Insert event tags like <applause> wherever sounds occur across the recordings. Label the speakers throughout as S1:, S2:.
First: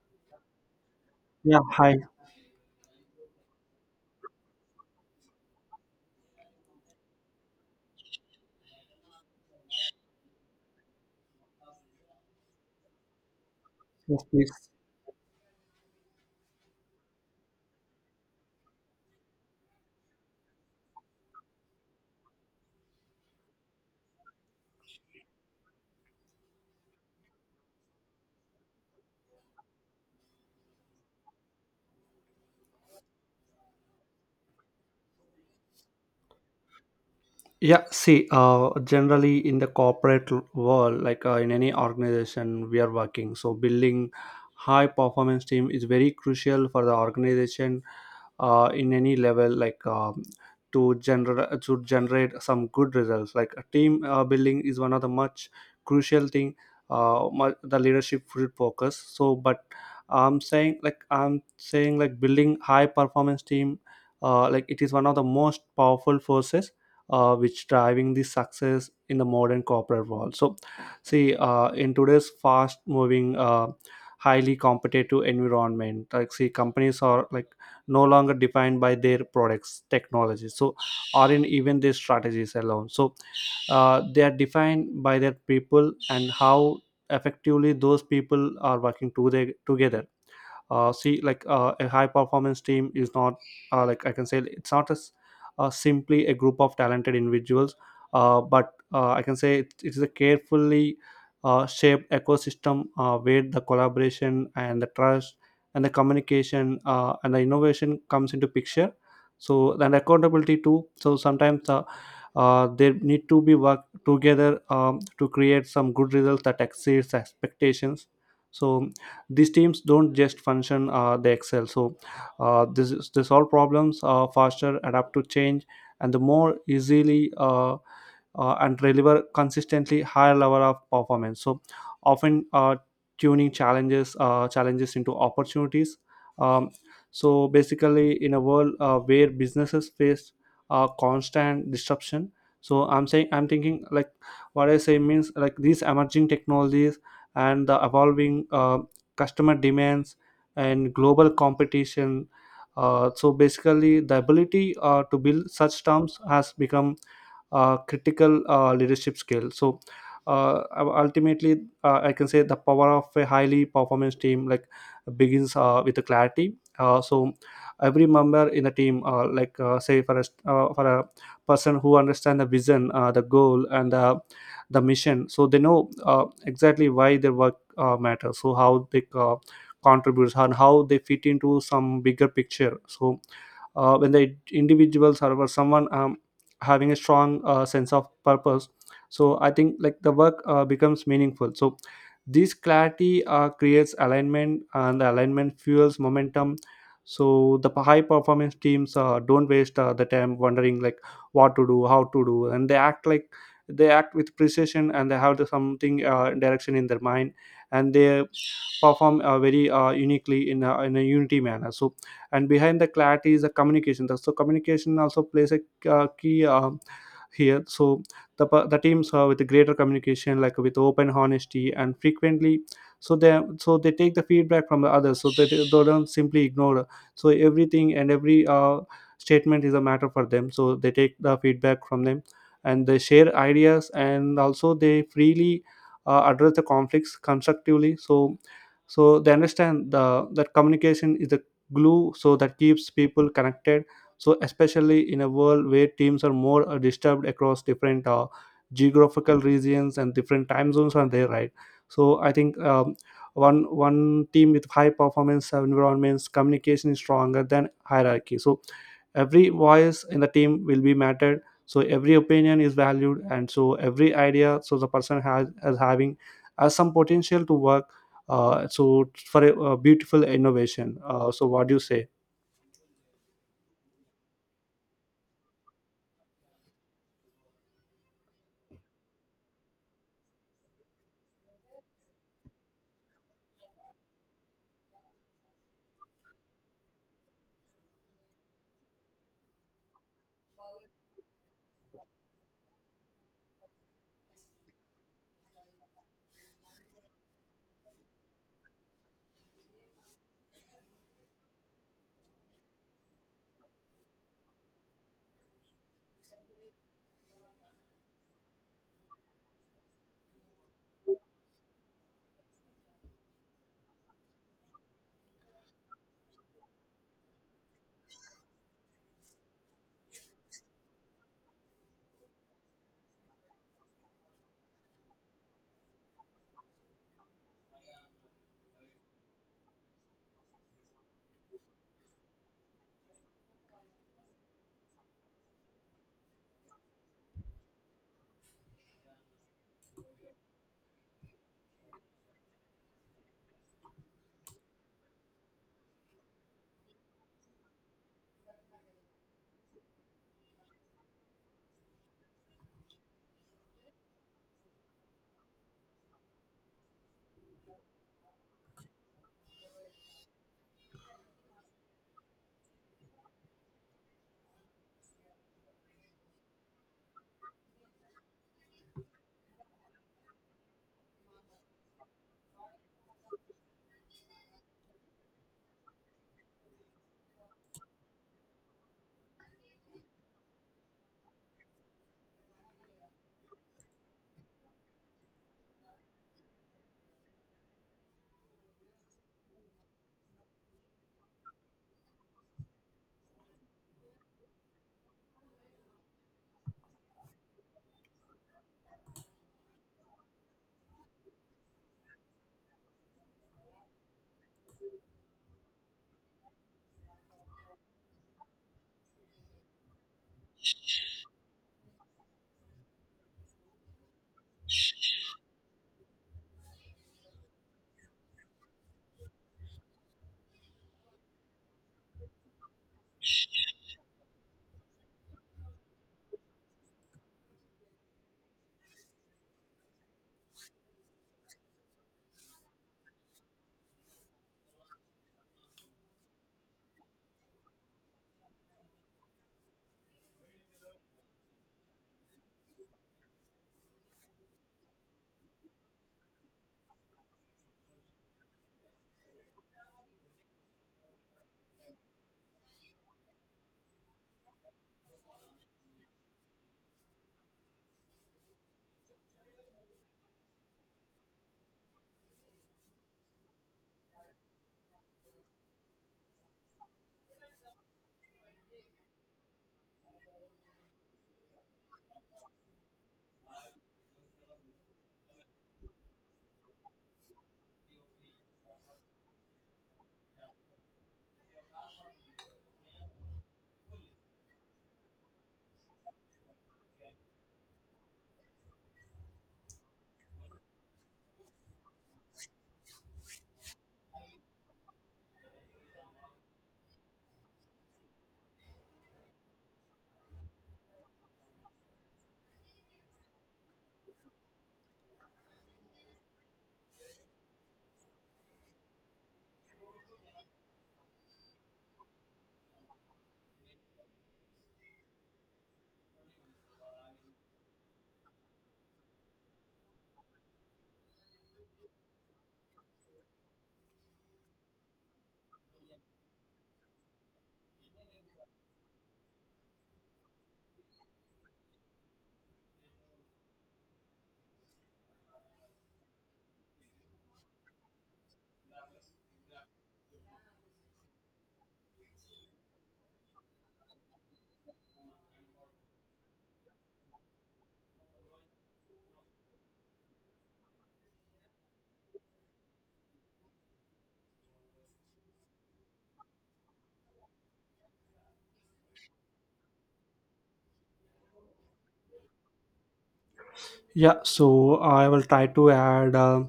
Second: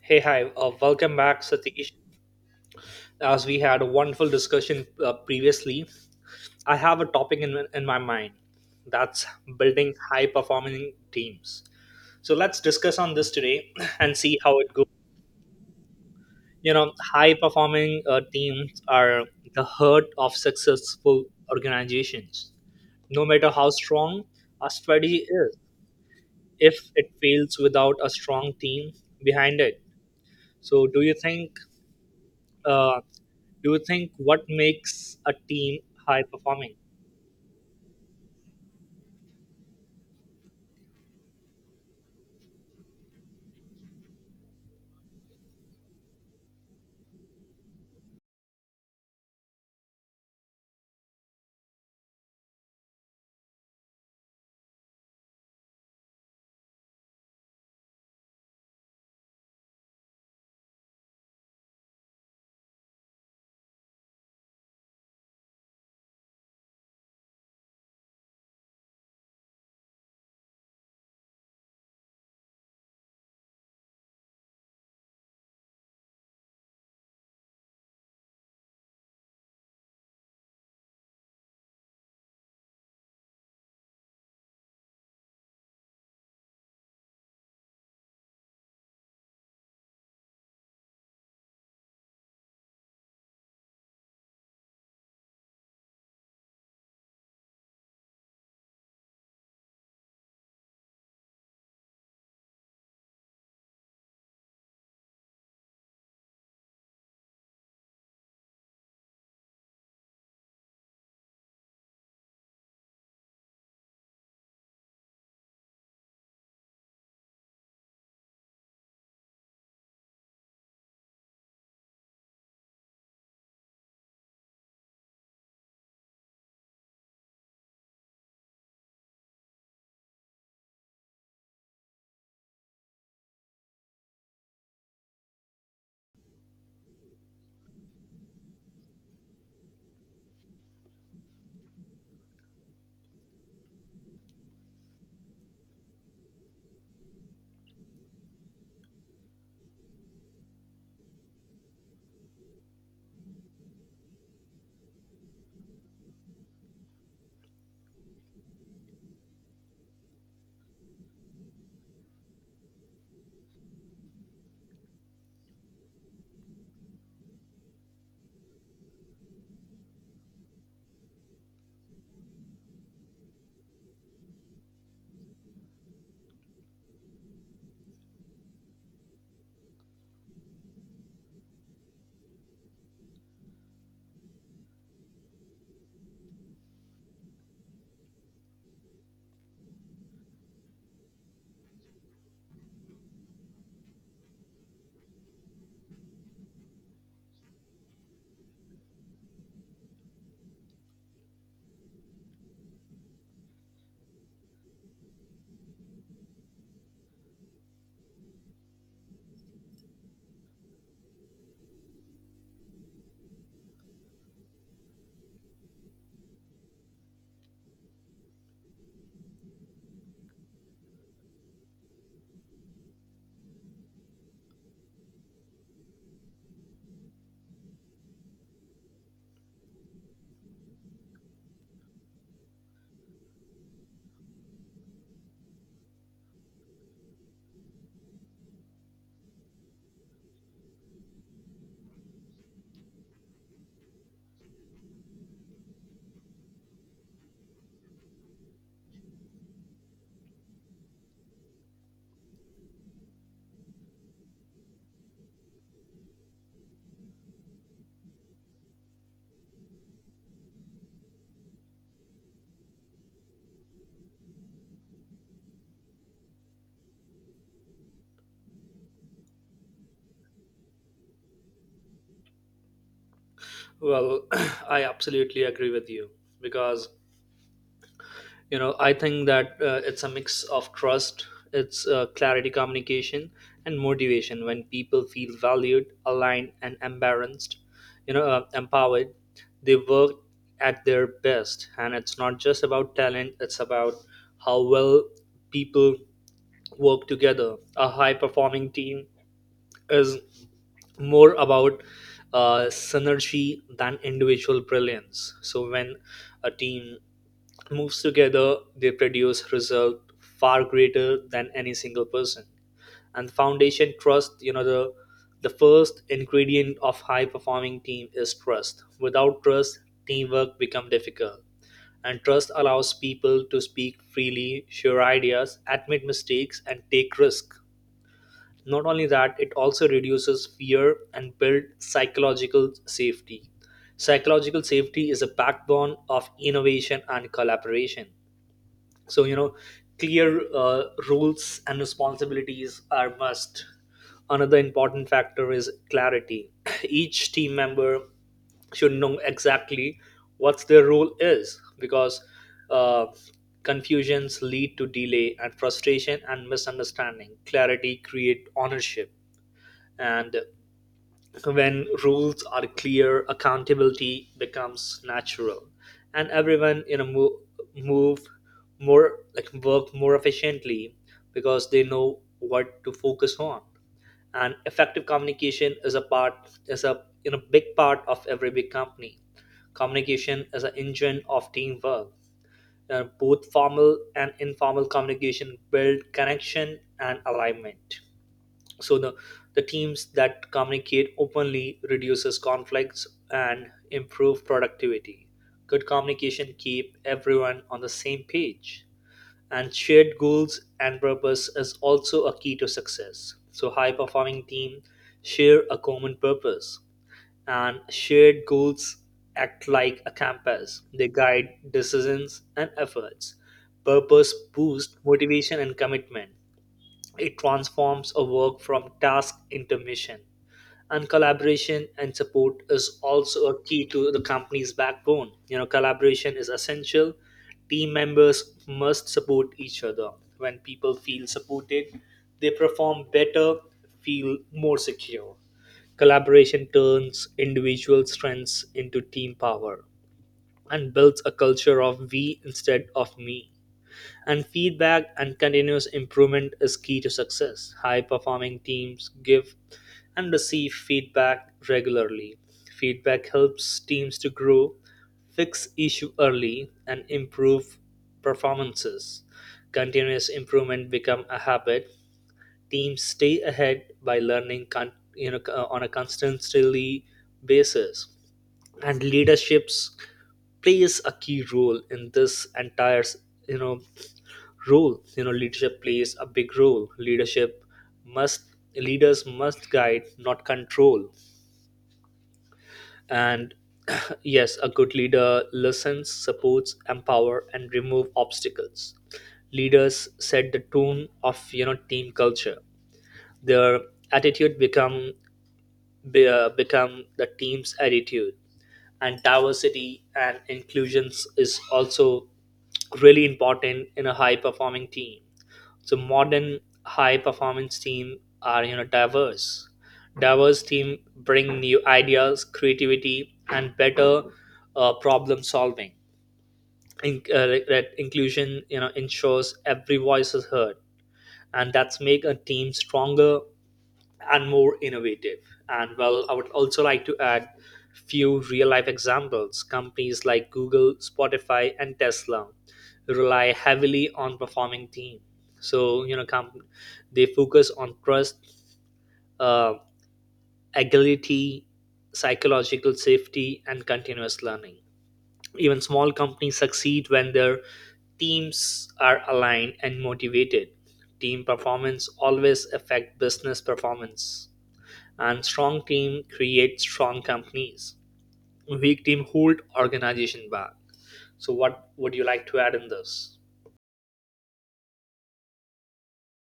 S1: Hey, hi, welcome back,
S2: Yeah,
S1: Satish.
S2: hi.
S1: As we had a wonderful discussion previously, I have a topic in my mind, that's building high performing teams. So let's discuss on this today <clears throat> and
S2: Yes,
S1: see
S2: please.
S1: how it goes. You know, high performing teams are the heart of successful organizations. No matter how strong a strategy is, if it fails without a strong team behind it. So, do you think? uh, Do you think what makes a team high performing?
S2: Yeah, see generally in the corporate world, like in any organization we are working, so building high performance team is very crucial for the organization in any level, like to generate some good results, like a team building is one of the much crucial thing, the leadership should focus. So, but I'm saying like building high performance team, like it is one of the most powerful forces which driving the success in the modern corporate world. So, see, in today's fast-moving, highly competitive environment, like, see, companies are like no longer defined by their products, technologies, so or in even their strategies alone. So, they are defined by their people and how effectively those people are working to their, together. See, like a high performance team is not, like I can say, it's not as simply a group of talented individuals, but I can say it is a carefully shaped ecosystem where the collaboration and the trust and the communication and the innovation comes into picture. So, and accountability too. So sometimes they need to be work together to create some good results that exceeds expectations. So these teams don't just function, they excel. So this is, they solve problems faster, adapt to change and the more easily, and deliver consistently higher level of performance. So often, tuning challenges, challenges into opportunities. um, so basically, in a world where businesses face constant disruption, so I'm thinking like what I say means like these emerging technologies and the evolving customer demands and global competition, so basically the ability to build such terms has become critical leadership skill. So ultimately, I can say the power of a highly performance team, like begins with the clarity. So every member in the team, like say for a person who understand the vision, the goal and the mission. So they know exactly why their work matters, so how they contributes and how they fit into some bigger picture. So when the individuals or someone having a strong sense of purpose, so I think like the work becomes meaningful. So this clarity creates alignment, and the alignment fuels momentum. So the high performance teams don't waste the time wondering like what to do, how to do, and they act with precision and they have the something direction in their mind, and they perform very uniquely in in a unity manner. So, and behind the clarity is the communication. So communication also plays a key here. So the teams with the greater communication, like with open honesty and frequently, so they, so they take the feedback from the others, so they don't simply ignore. So everything and every statement is a matter for them. So they take the feedback from them, and they share ideas, and also they freely address the conflicts constructively. So they understand the that communication is the glue so that keeps people connected. So especially in a world where teams are more disturbed across different geographical regions and different time zones are there, right? So I think, one team with high performance environments, communication is stronger than hierarchy. So every voice in the team will be mattered, so every opinion is valued, and so every idea, so the person has as having has some potential to work so for a beautiful innovation. So what do you say?
S1: Well, <clears throat> I absolutely agree with you, because you know I think that it's a mix of trust, it's clarity, communication, and motivation. When people feel valued, aligned, and embarrassed, you know, empowered, they work at their best. And it's not just about talent; it's about how well people work together. A high-performing team is more about synergy than individual brilliance. So when a team moves together, they produce result far greater than any single person. And foundation trust, you know, the first ingredient of high performing team is trust. Without trust, teamwork become difficult. And trust allows people to speak freely, share ideas, admit mistakes, and take risks. Not only that, it also reduces fear and build psychological safety. Psychological safety is a backbone of innovation and collaboration. So, you know, clear rules and responsibilities are must. Another important factor is clarity. <clears throat> Each team member should know exactly what their role is, because uh, confusions lead to delay and frustration and misunderstanding. Clarity create ownership, and when rules are clear, accountability becomes natural, and everyone you know move more, like work more efficiently, because they know what to focus on. And effective communication is a part, is a you know big part of every big company. Communication is an engine of teamwork. Both formal and informal communication build connection and alignment, so the teams that communicate openly reduces conflicts and improve productivity. Good communication keep everyone on the same page, and shared goals and purpose is also a key to success. So high performing team share a common purpose, and shared goals act like a compass. They guide decisions and efforts. Purpose boosts motivation and commitment. It transforms a work from task into mission. And collaboration and support is also a key to the company's backbone. You know, collaboration is essential. Team members must support each other. When people feel supported, they perform better, feel more secure. Collaboration turns individual strengths into team power, and builds a culture of we instead of me. And feedback and continuous improvement is key to success. High performing teams give and receive feedback regularly. Feedback helps teams to grow, fix issue early and improve performances. Continuous improvement become a habit. Teams stay ahead by learning you know on a constantly basis. And leaderships plays a key role in this entire you know role. You know leadership plays a big role. Must Leaders must guide not control. And <clears throat> yes, a good leader listens, supports, empower and remove obstacles. Leaders set the tone of you know team culture. Their attitude become the team's attitude, and diversity and inclusions is also really important in a high performing team. So modern high performance team are you know diverse. Diverse team bring new ideas, creativity, and better problem solving. In, like that inclusion you know ensures every voice is heard, and that's make a team stronger and more innovative. And well, I would also like to add few real life examples. Companies like Google, Spotify, and Tesla rely heavily on performing team. So you know, they focus on trust, uh, agility, psychological safety, and continuous learning. Even small companies succeed when their teams are aligned and motivated. Team performance always affect business performance, and strong team create strong companies. Weak team hold organization back. So what would you like to add in this?
S2: Yeah, so I will try to add uh,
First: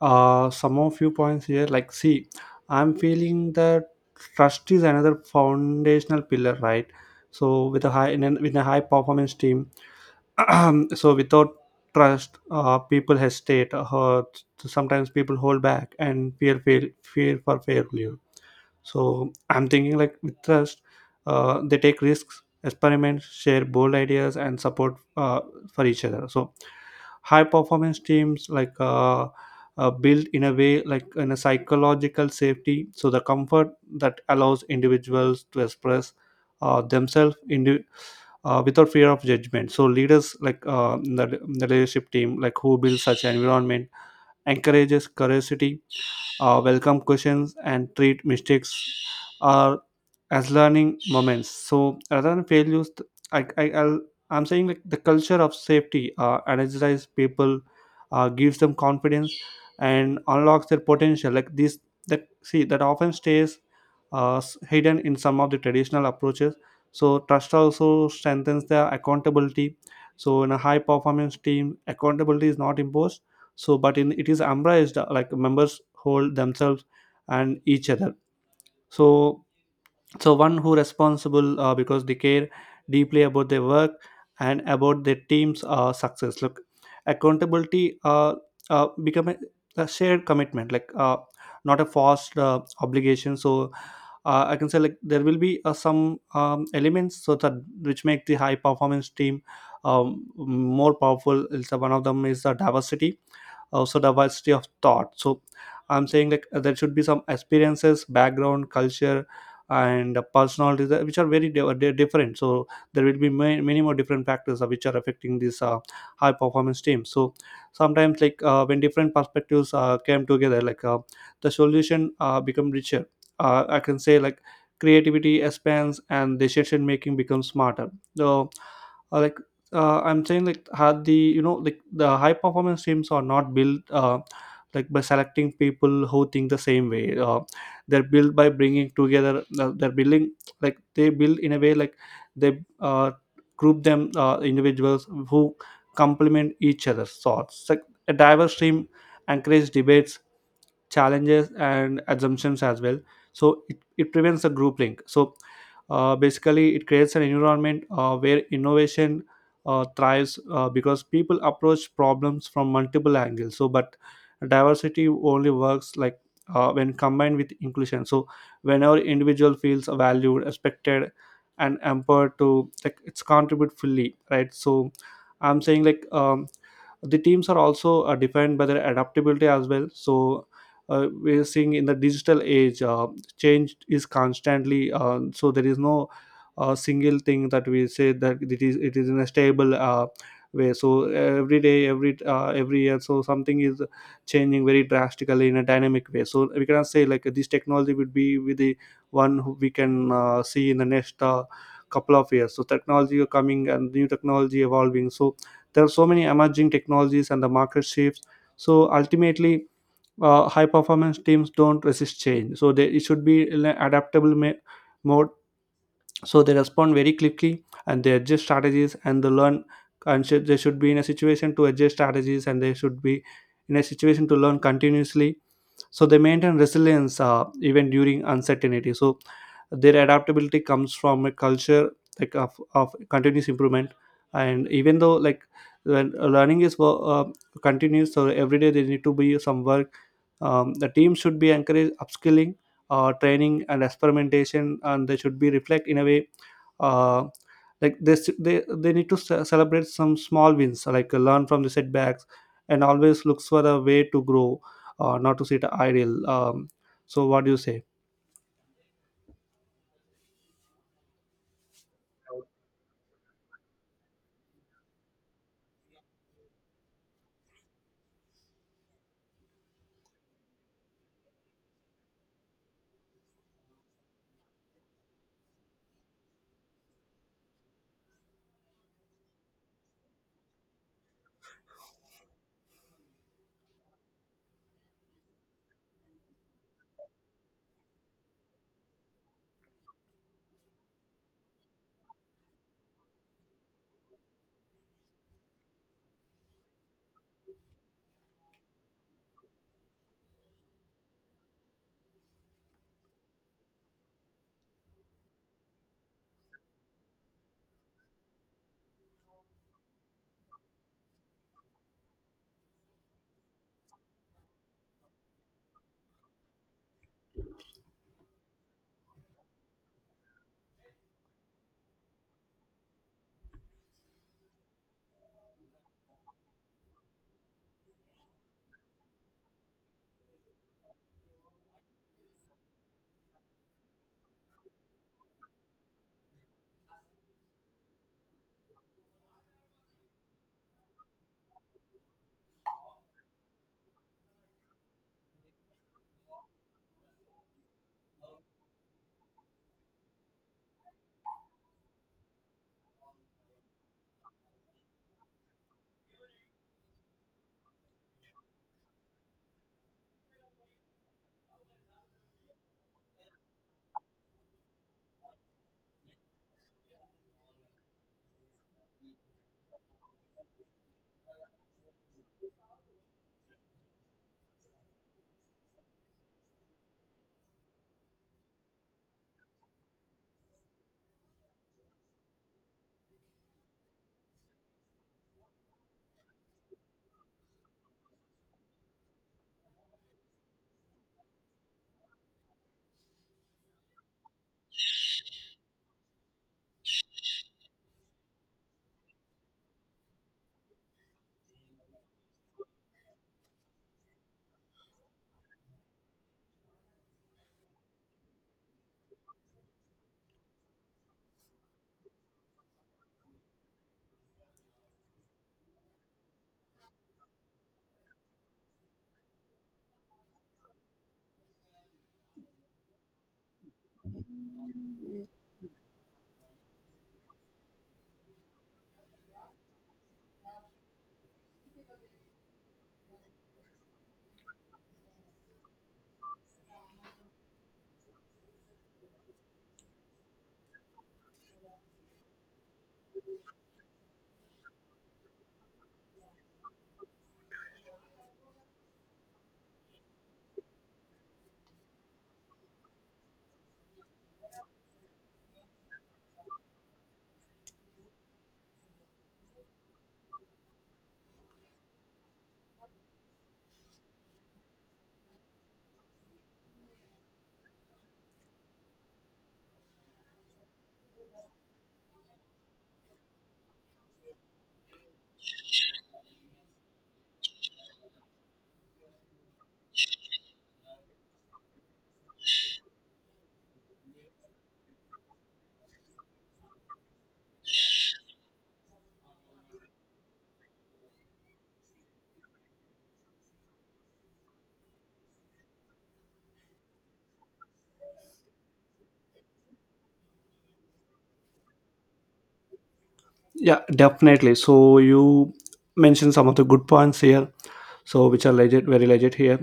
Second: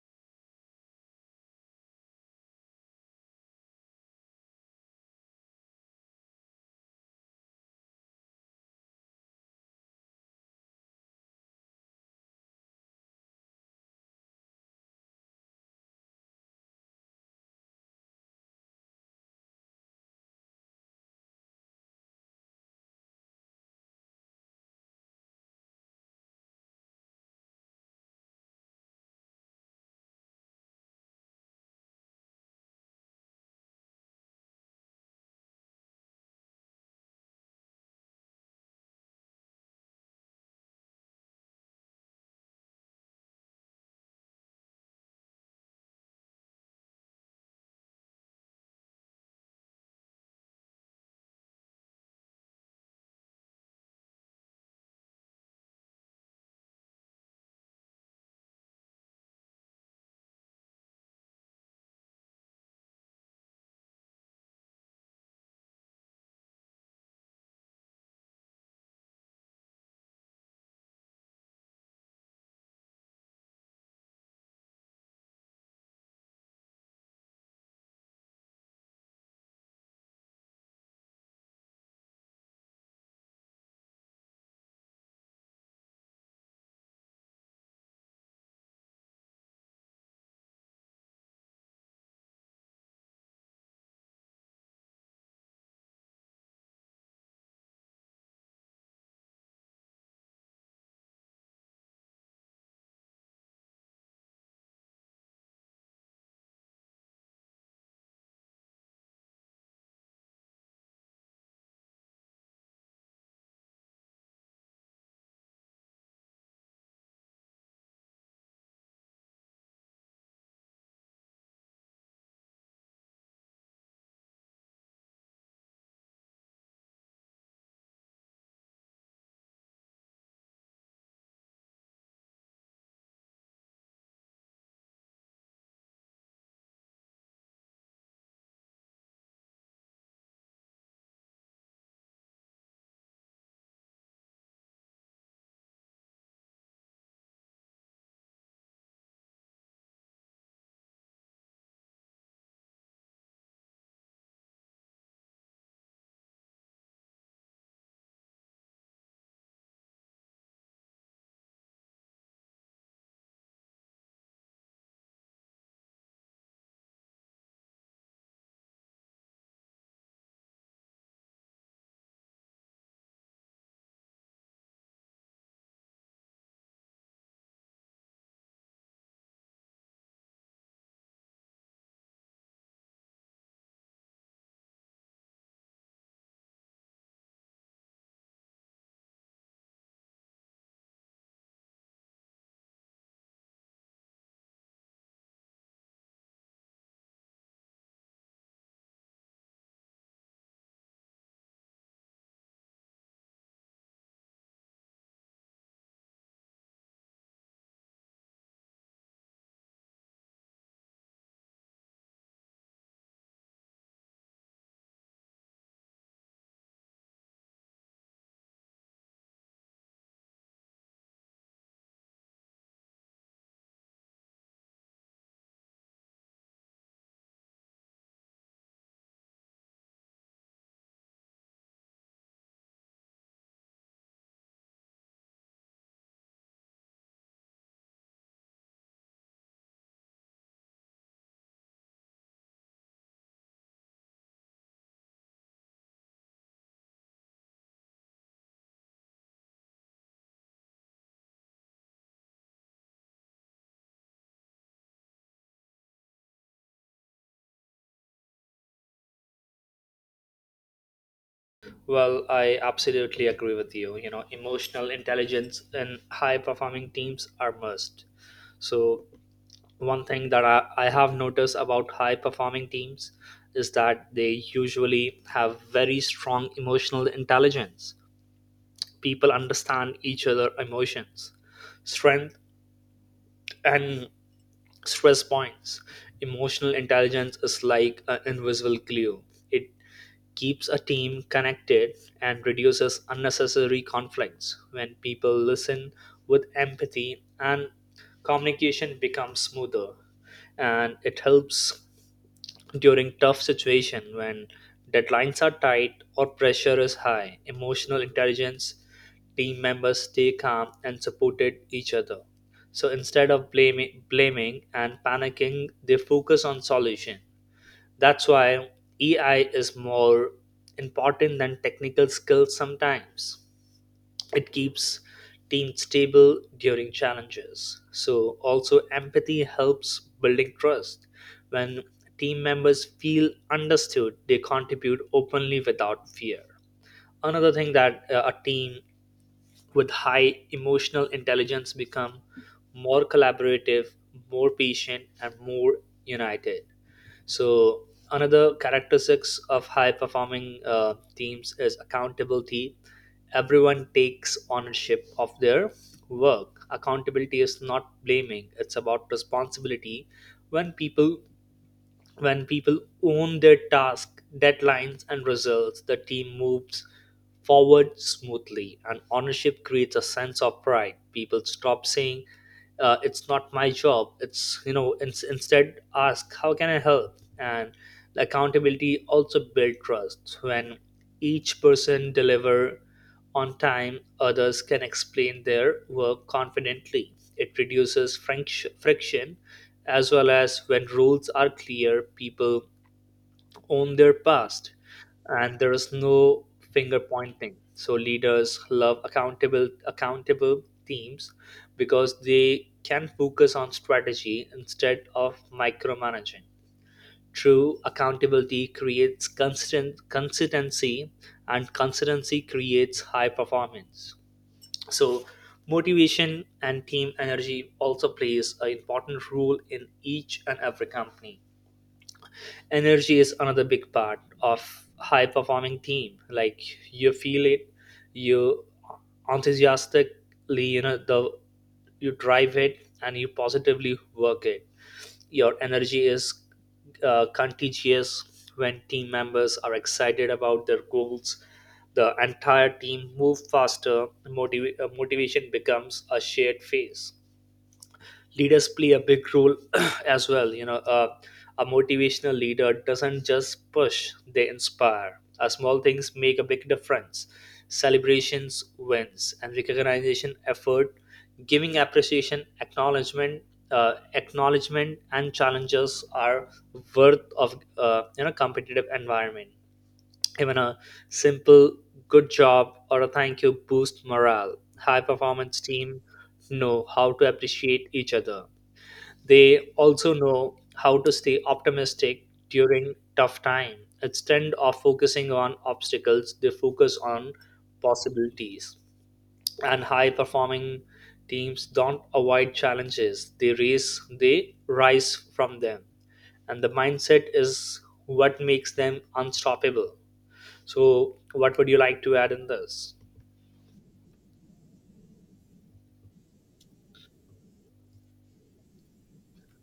S2: uh, some of few points here. Like, see, I'm feeling that trust is another foundational pillar, right? So with a high with a high performance team, <clears throat> so without trust, people hesitate. Sometimes people hold back and fear for failure. So I'm thinking like with trust, they take risks, experiment, share bold ideas, and support for each other. So high performance teams, like built in a way like in a psychological safety. So the comfort that allows individuals to express themselves, without fear of judgment. So leaders, like the leadership team, like who builds such an environment, encourages curiosity, welcome questions and treat mistakes are as learning moments, so rather than failures, I'm saying like the culture of safety energizes people, gives them confidence and unlocks their potential like this, that see that often stays hidden in some of the traditional approaches. So trust also strengthens their accountability. So in a high performance team, accountability is not imposed, so but in it is ambra is the, like members hold themselves and each other. So one who responsible because they care deeply about their work and about their team's success. Look, accountability, become a shared commitment, like not a forced obligation. So I can say, like there will be some elements so that which make the high performance team more powerful. Is one of them is the diversity, also diversity of thought. So I'm saying, like there should be some experiences, background, culture, and personalities that, which are very different. So there will be many, many more different factors which are affecting this high performance team. So sometimes like, when different perspectives came together, like the solution become richer. I can say, like creativity expands and decision making becomes smarter. So, uh, like I'm saying, like had the, you know, like the high performance teams are not built, like by selecting people who think the same way, they're built by bringing together they're building like they build in a way like they group them individuals who complement each other's thoughts, like a diverse team encourages debates, challenges and assumptions as well. So it prevents the group link. So basically it creates an environment where innovation thrives because people approach problems from multiple angles. So but diversity only works like when combined with inclusion. So whenever individual feels valued, respected, and empowered to like it's contribute fully, right? So I'm saying, like the teams are also defined by their adaptability as well. So we're seeing in the digital age, change is constantly, so there is no single thing that we say that it is in a stable way. So every day, every year, so something is changing very drastically in a dynamic way. So we cannot say like this technology would be with the one who we can see in the next couple of years. So technology are coming and new technology evolving. So there are so many emerging technologies and the market shifts. So ultimately, high performance teams don't resist change. So they, it should be in an adaptable mode. So they respond very quickly and they adjust strategies and they learn, and should, they should be in a situation to adjust strategies, and they should be in a situation to learn continuously. So they maintain resilience even during uncertainty. So their adaptability comes from a culture like of continuous improvement. And even though like, when learning is continuous, so every day they need to be some work. The team should be encouraged upskilling, training, and experimentation, and they should be reflect in a way, uh, like they need to celebrate some small wins, like learn from the setbacks and always looks for a way to grow, not to sit idle. So what do you say?
S1: Well, I absolutely agree with you. You know, emotional intelligence in high performing teams are must. So one thing that I have noticed about high performing teams is that they usually have very strong emotional intelligence. People understand each other emotions, strength, and stress points. Emotional intelligence is like an invisible glue. It keeps a team connected and reduces unnecessary conflicts. When people listen with empathy, and communication becomes smoother, and it helps during tough situation when deadlines are tight or pressure is high. Emotional intelligence team members stay calm and supported each other. So instead of blaming and panicking, they focus on solution. That's why EI is more important than technical skills sometimes. It keeps teams stable during challenges. So also empathy helps building trust. When team members feel understood, they contribute openly without fear. Another thing that a team with high emotional intelligence become more collaborative, more patient and more united. So another characteristics of high performing teams is accountability. Everyone takes ownership of their work. Accountability is not blaming; it's about responsibility. When people when people own their task, deadlines, and results, the team moves forward smoothly, and ownership creates a sense of pride. People stop saying it's not my job, it's you know instead ask how can I help. And the accountability also build trust. When each person deliver on time, others can explain their work confidently. It reduces friction as well. As when rules are clear, people own their past, and there is no finger pointing. So leaders love accountable teams, because they can focus on strategy instead of micromanaging. True accountability creates constant consistency, and consistency creates high performance. So motivation and team energy also plays an important role in each and every company. Energy is another big part of high performing team, like you feel it, you enthusiastically you know the you drive it and you positively work it. Your energy is contagious. When team members are excited about their goals, the entire team move faster. Motivation becomes a shared phase. Leaders play a big role <clears throat> as well. You know, a motivational leader doesn't just push, they inspire. Small things make a big difference. Celebrations wins and recognition effort, giving appreciation acknowledgement, acknowledgement and challenges are worth of you know competitive environment. Even a simple good job or a thank you boost morale. High performance team know how to appreciate each other. They also know how to stay optimistic during tough time. Instead of focusing on obstacles, they focus on possibilities. And high performing teams don't avoid challenges. They rise from them. And the mindset is what makes them unstoppable. So what would you like to add in this?
S2: Yeah, definitely. So you mentioned some of the good points here, so which are legit, very legit here.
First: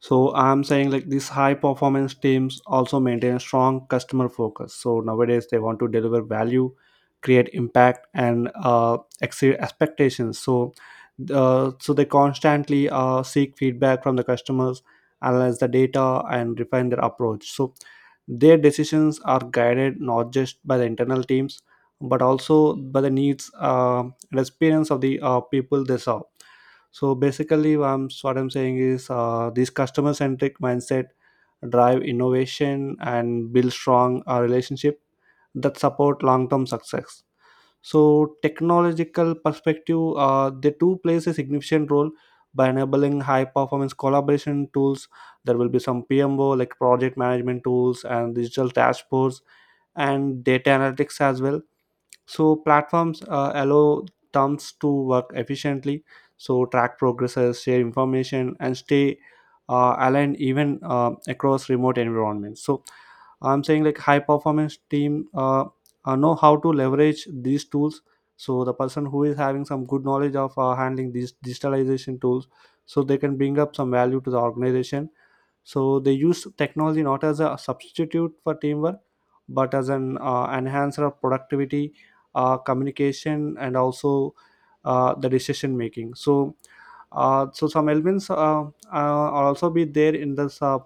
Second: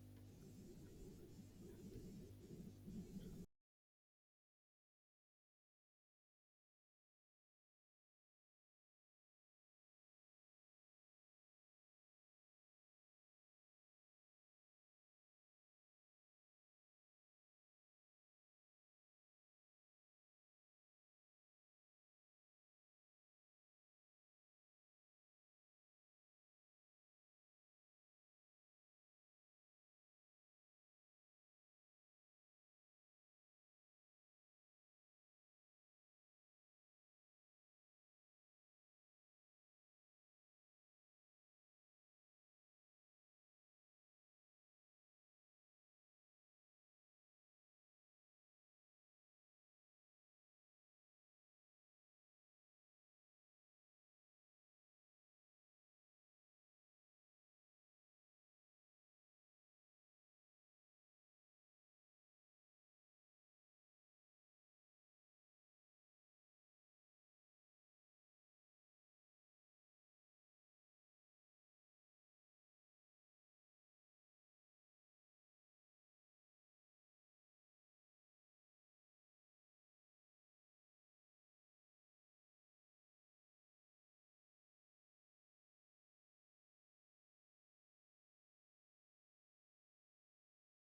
S2: So I'm saying, like these high performance teams also maintain strong customer focus. So nowadays they want to deliver value, create impact, and exceed expectations. So so they constantly seek feedback from the customers, analyze the data, and refine their approach. So their decisions are guided not just by the internal teams, but also by the needs and experience of the people they serve. So basically, so what I'm saying is, this customer centric mindset drive innovation and build strong relationship that support long term success. So technological perspective, they do plays a significant role by enabling high performance collaboration tools. There will be some PMO like project management tools and digital dashboards and data analytics as well. So platforms allow teams to work efficiently, so track progresses, share information, and stay aligned even across remote environments. So I'm saying, like high performance team know how to leverage these tools. So the person who is having some good knowledge of handling these digitalization tools, so they can bring up some value to the organization. So they use technology not as a substitute for teamwork, but as an enhancer of productivity, communication, and also the decision making. So so some elements are also be there in this, uh,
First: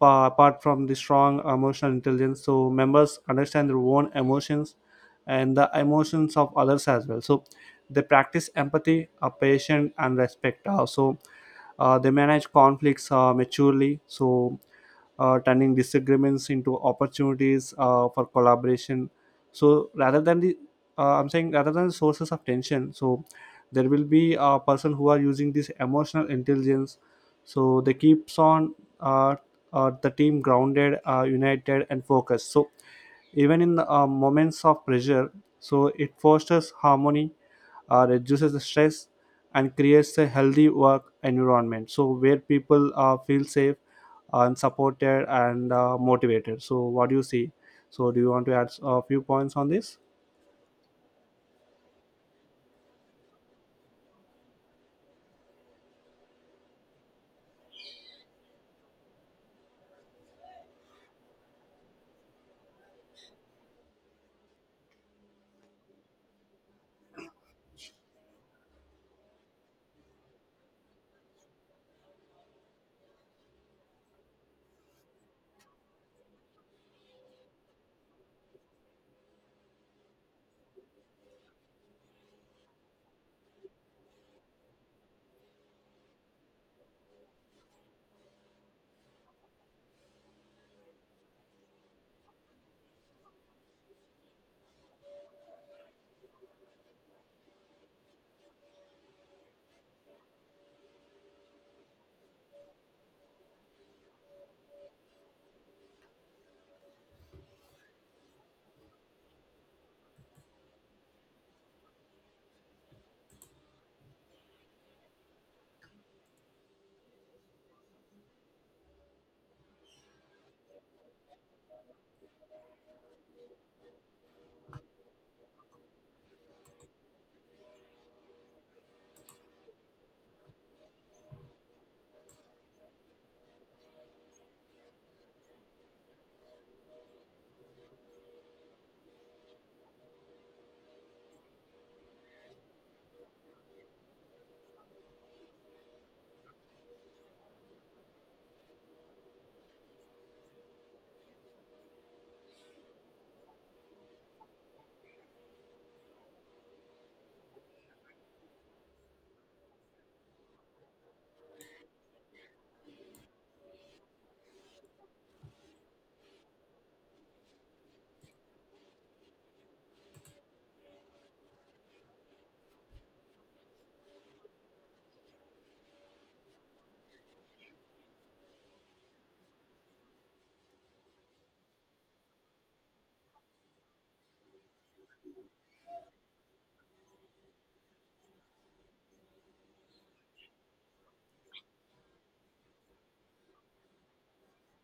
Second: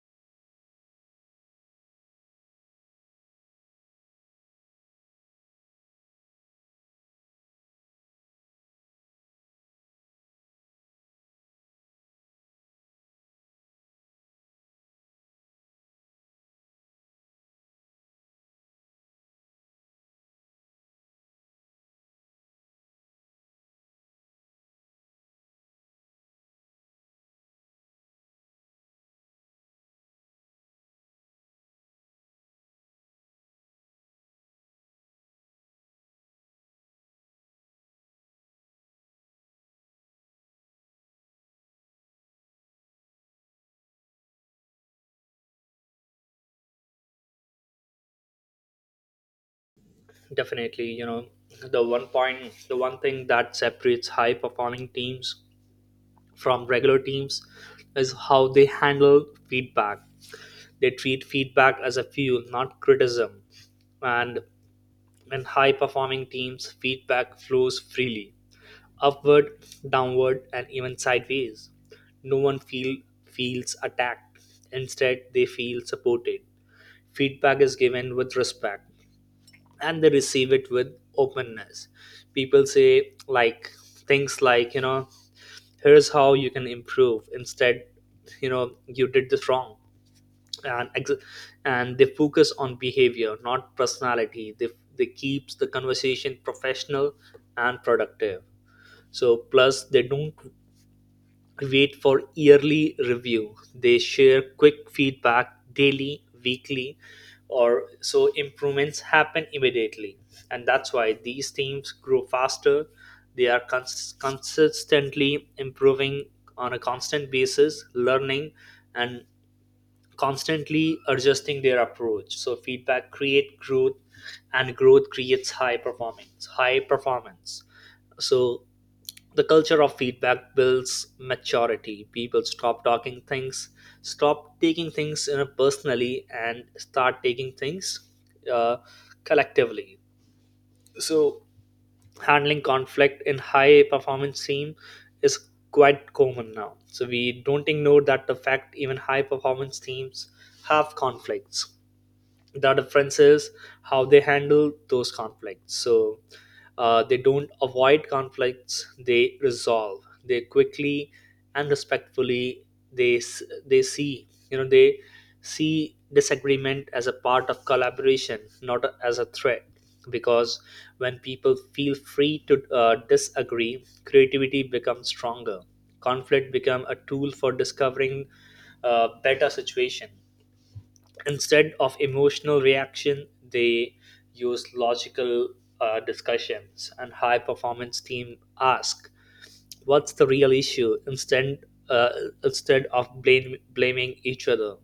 S2: pa- apart from the strong emotional intelligence. So members understand their own emotions and the emotions of others as well. So they practice empathy, patience, and respect. So they manage conflicts maturely, so turning disagreements into opportunities for collaboration. So rather than I'm saying rather than sources of tension, so there will be a person who are using this emotional intelligence. So they keeps on, the team grounded, united, and focused. So even in moments of pressure, so it fosters harmony, reduces the stress, and creates a healthy work environment. So where people feel safe and supported and motivated. So what do you see? So do you want to add a few points on this?
S1: Definitely, you know, the one thing that separates high performing teams from regular teams is how they handle feedback. They treat feedback as a fuel, not criticism. And in high performing teams, feedback flows freely, upward, downward, and even sideways. No one feel, feels attacked. Instead, they feel supported. Feedback is given with respect, and they receive it with openness. People say like things like you know here's how you can improve, instead you know you did this wrong, and ex- and they focus on behavior not personality. They keeps the conversation professional and productive. So plus they don't great for yearly review. They share quick feedback daily, weekly, or so improvements happen immediately. And that's why these teams grow faster. They are consistently improving on a constant basis, learning and constantly adjusting their approach. So feedback create growth, and growth creates high performance. High performance. So the culture of feedback builds maturity. People stop taking things you know, personally, and start taking things uh, collectively. So, handling conflict in high performance team is quite common now. So, we don't ignore that the fact even high performance teams have conflicts. The difference is how they handle those conflicts. So they don't avoid conflicts, they resolve they quickly and respectfully. They see you know they see disagreement as a part of collaboration, not as a threat. Because when people feel free to disagree, creativity becomes stronger. Conflict become a tool for discovering a better situation. Instead of emotional reaction, they use logical discussions, and high performance team ask what's the real issue. Instead uh, instead of blaming each other,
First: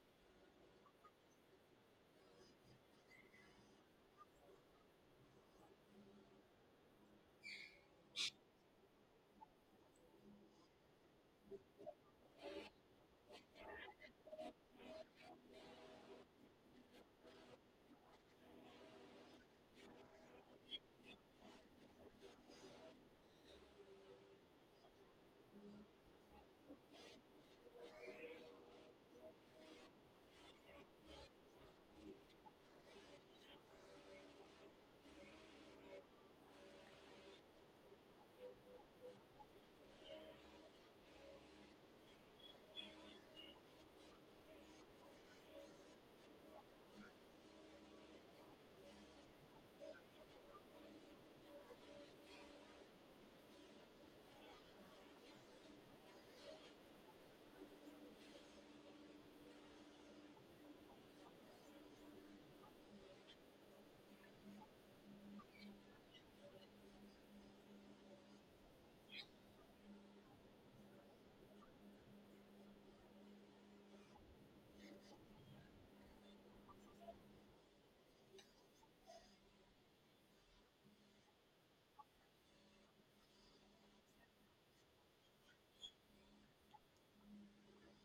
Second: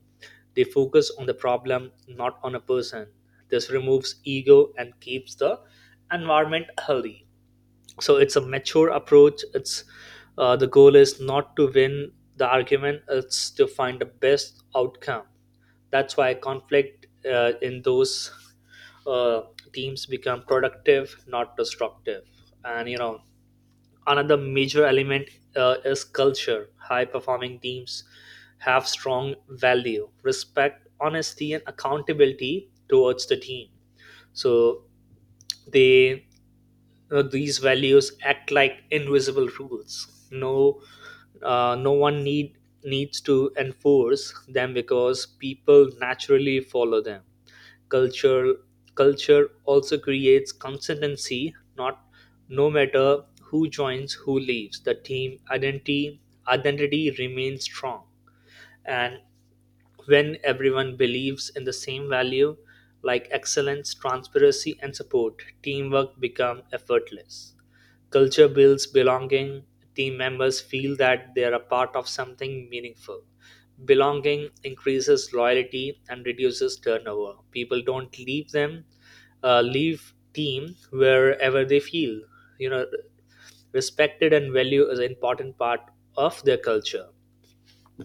S1: they focus on the problem, not on a person. This removes ego and keeps the environment healthy. So it's a mature approach. It's the goal is not to win the argument, it's to find the best outcome. That's why conflict in those uh, teams become productive, not destructive. And you know, another major element is culture. High performing teams have strong value respect honesty and accountability towards the team. So they you know, these values act like invisible rules. No, no one needs to enforce them, because people naturally follow them. culture Culture also creates consistency. Not no matter who joins who leaves, the team identity remains strong. And when everyone believes in the same value like excellence transparency and support, teamwork become effortless. Culture builds belonging. Team members feel that they are a part of something meaningful. Belonging increases loyalty and reduces turnover. People don't leave them, leave team wherever they feel. You know, respected and value is an important part of their culture,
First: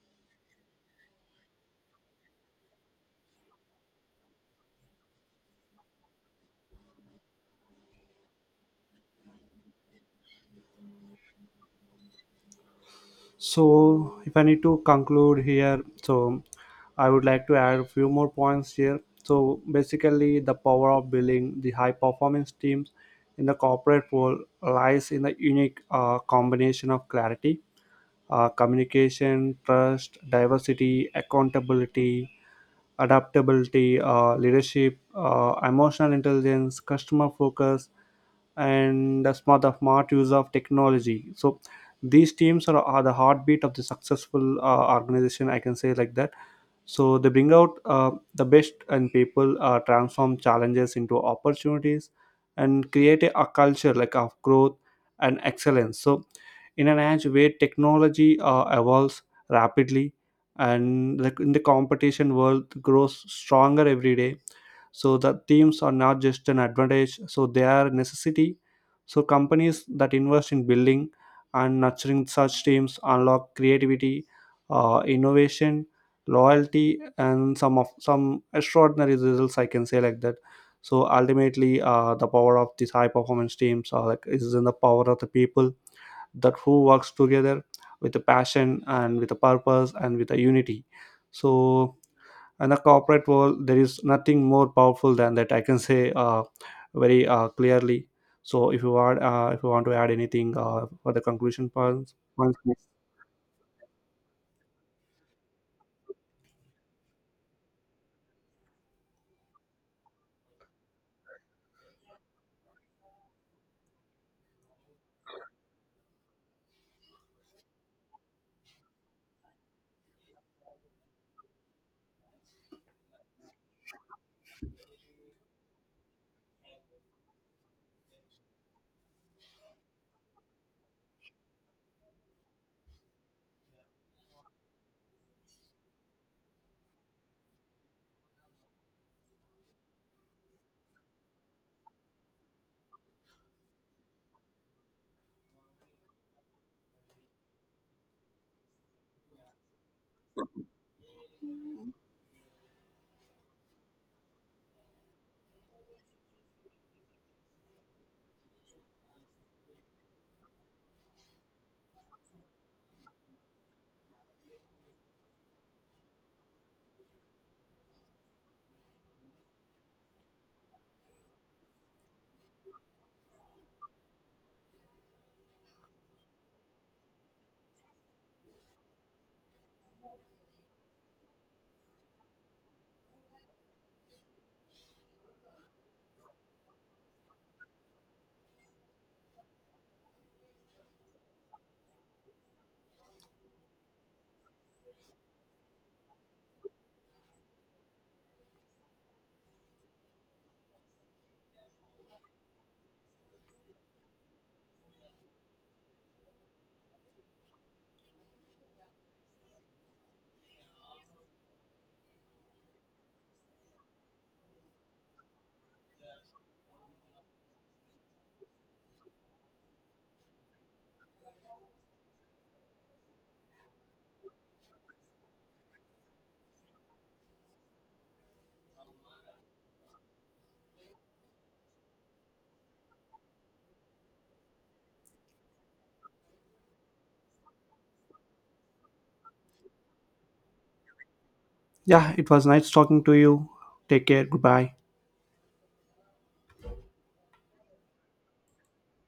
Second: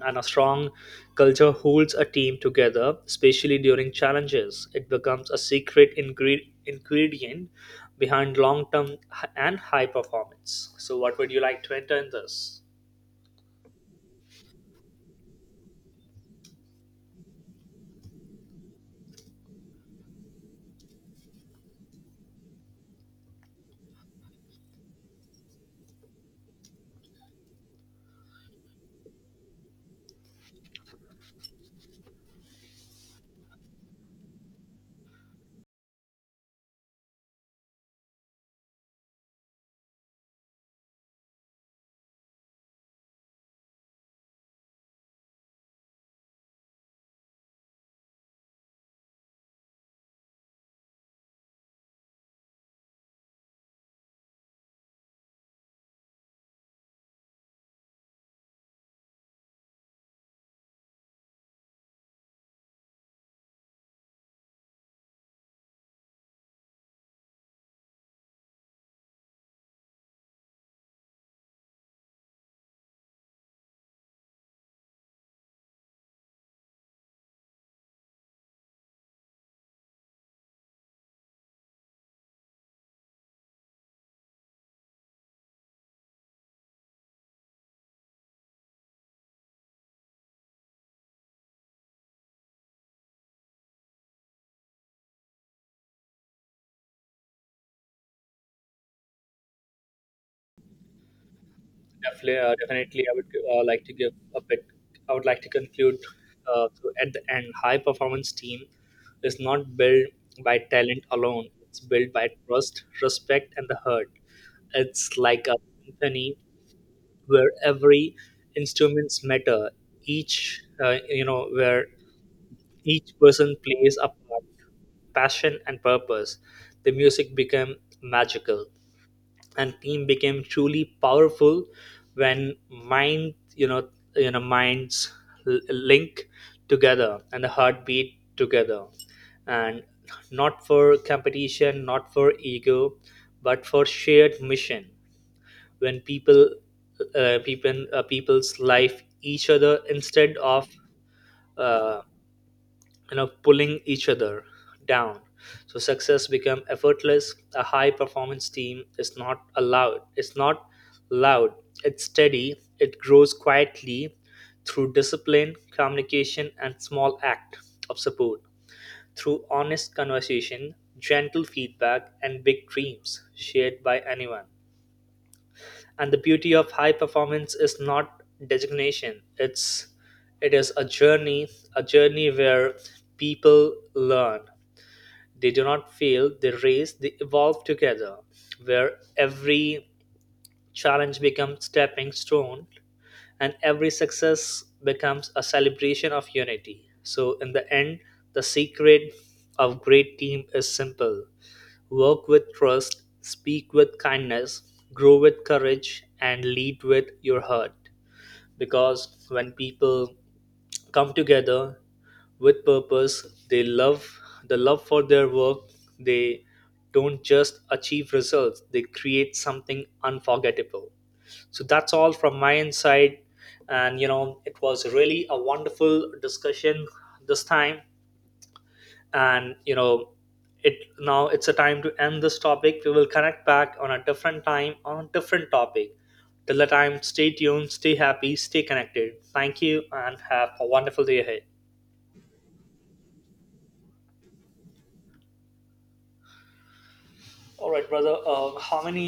S1: and a strong culture holds a team together, especially during challenges. It becomes a secret ingredient behind long term and high performance. So, what would you like to enter in this?
S2: So if I need to conclude here, so I would like to add a few more points here. So basically the power of building the high performance teams in the corporate world lies in the unique combination of clarity, communication, trust, diversity, accountability, adaptability, leadership, emotional intelligence, customer focus, and the smart use of technology. So these teams are the heartbeat of the successful organization, I can say like that. So they bring out the best and people, transform challenges into opportunities, and create a culture like of growth and excellence. So in an age where technology evolves rapidly and like in the competition world grows stronger every day, so the themes are not just an advantage, so they are a necessity. So companies that invest in building and nurturing such teams unlock creativity, innovation, loyalty, and some extraordinary results, I can say like that. So ultimately, the power of these high performance teams are like is in the power of the people that who works together with a passion and with a purpose and with a unity. So in a corporate world, there is nothing more powerful than that, I can say very clearly. So if you want, if you want to add anything for the conclusion
S1: Definitely, uh,
S2: points,
S1: definitely I would like to give a bit, I would like to conclude. At the end, high performance team is not built by talent alone, it's built by trust, respect, and the hurt. It's like a symphony where every instruments matter. Each you know, where each person plays a part, passion and purpose. The music became magical, and team became truly powerful when minds link together, and the heartbeat together, and not for competition not for ego, but for shared mission. When people's life each other, instead of uh, you know pulling each other down, so success become effortless. A high performance team is not allowed, it's not loud, it's steady. It grows quietly through discipline communication and small act of support, through honest conversation, gentle feedback and big dreams shared by anyone. And the beauty of high performance is not designation. It is a journey, a journey where people learn, they do not fail, they race, they evolve together, where every challenge becomes stepping stone, and every success becomes a celebration of unity. So in the end, the secret of great team is simple. Work with trust, speak with kindness, grow with courage, and lead with your heart. Because when people come together with purpose, the love for their work, they don't just achieve results, they create something unforgettable. So that's all from my inside. And you know, it was really a wonderful discussion this time. And you know, it, now it's a time to end this topic. We will connect back on a different time on a different topic. Till the time, stay tuned, stay happy, stay connected. Thank you and have a wonderful day ahead.
S2: yeah, it was nice talking to you. Take care, goodbye.
S1: All right, brother, how many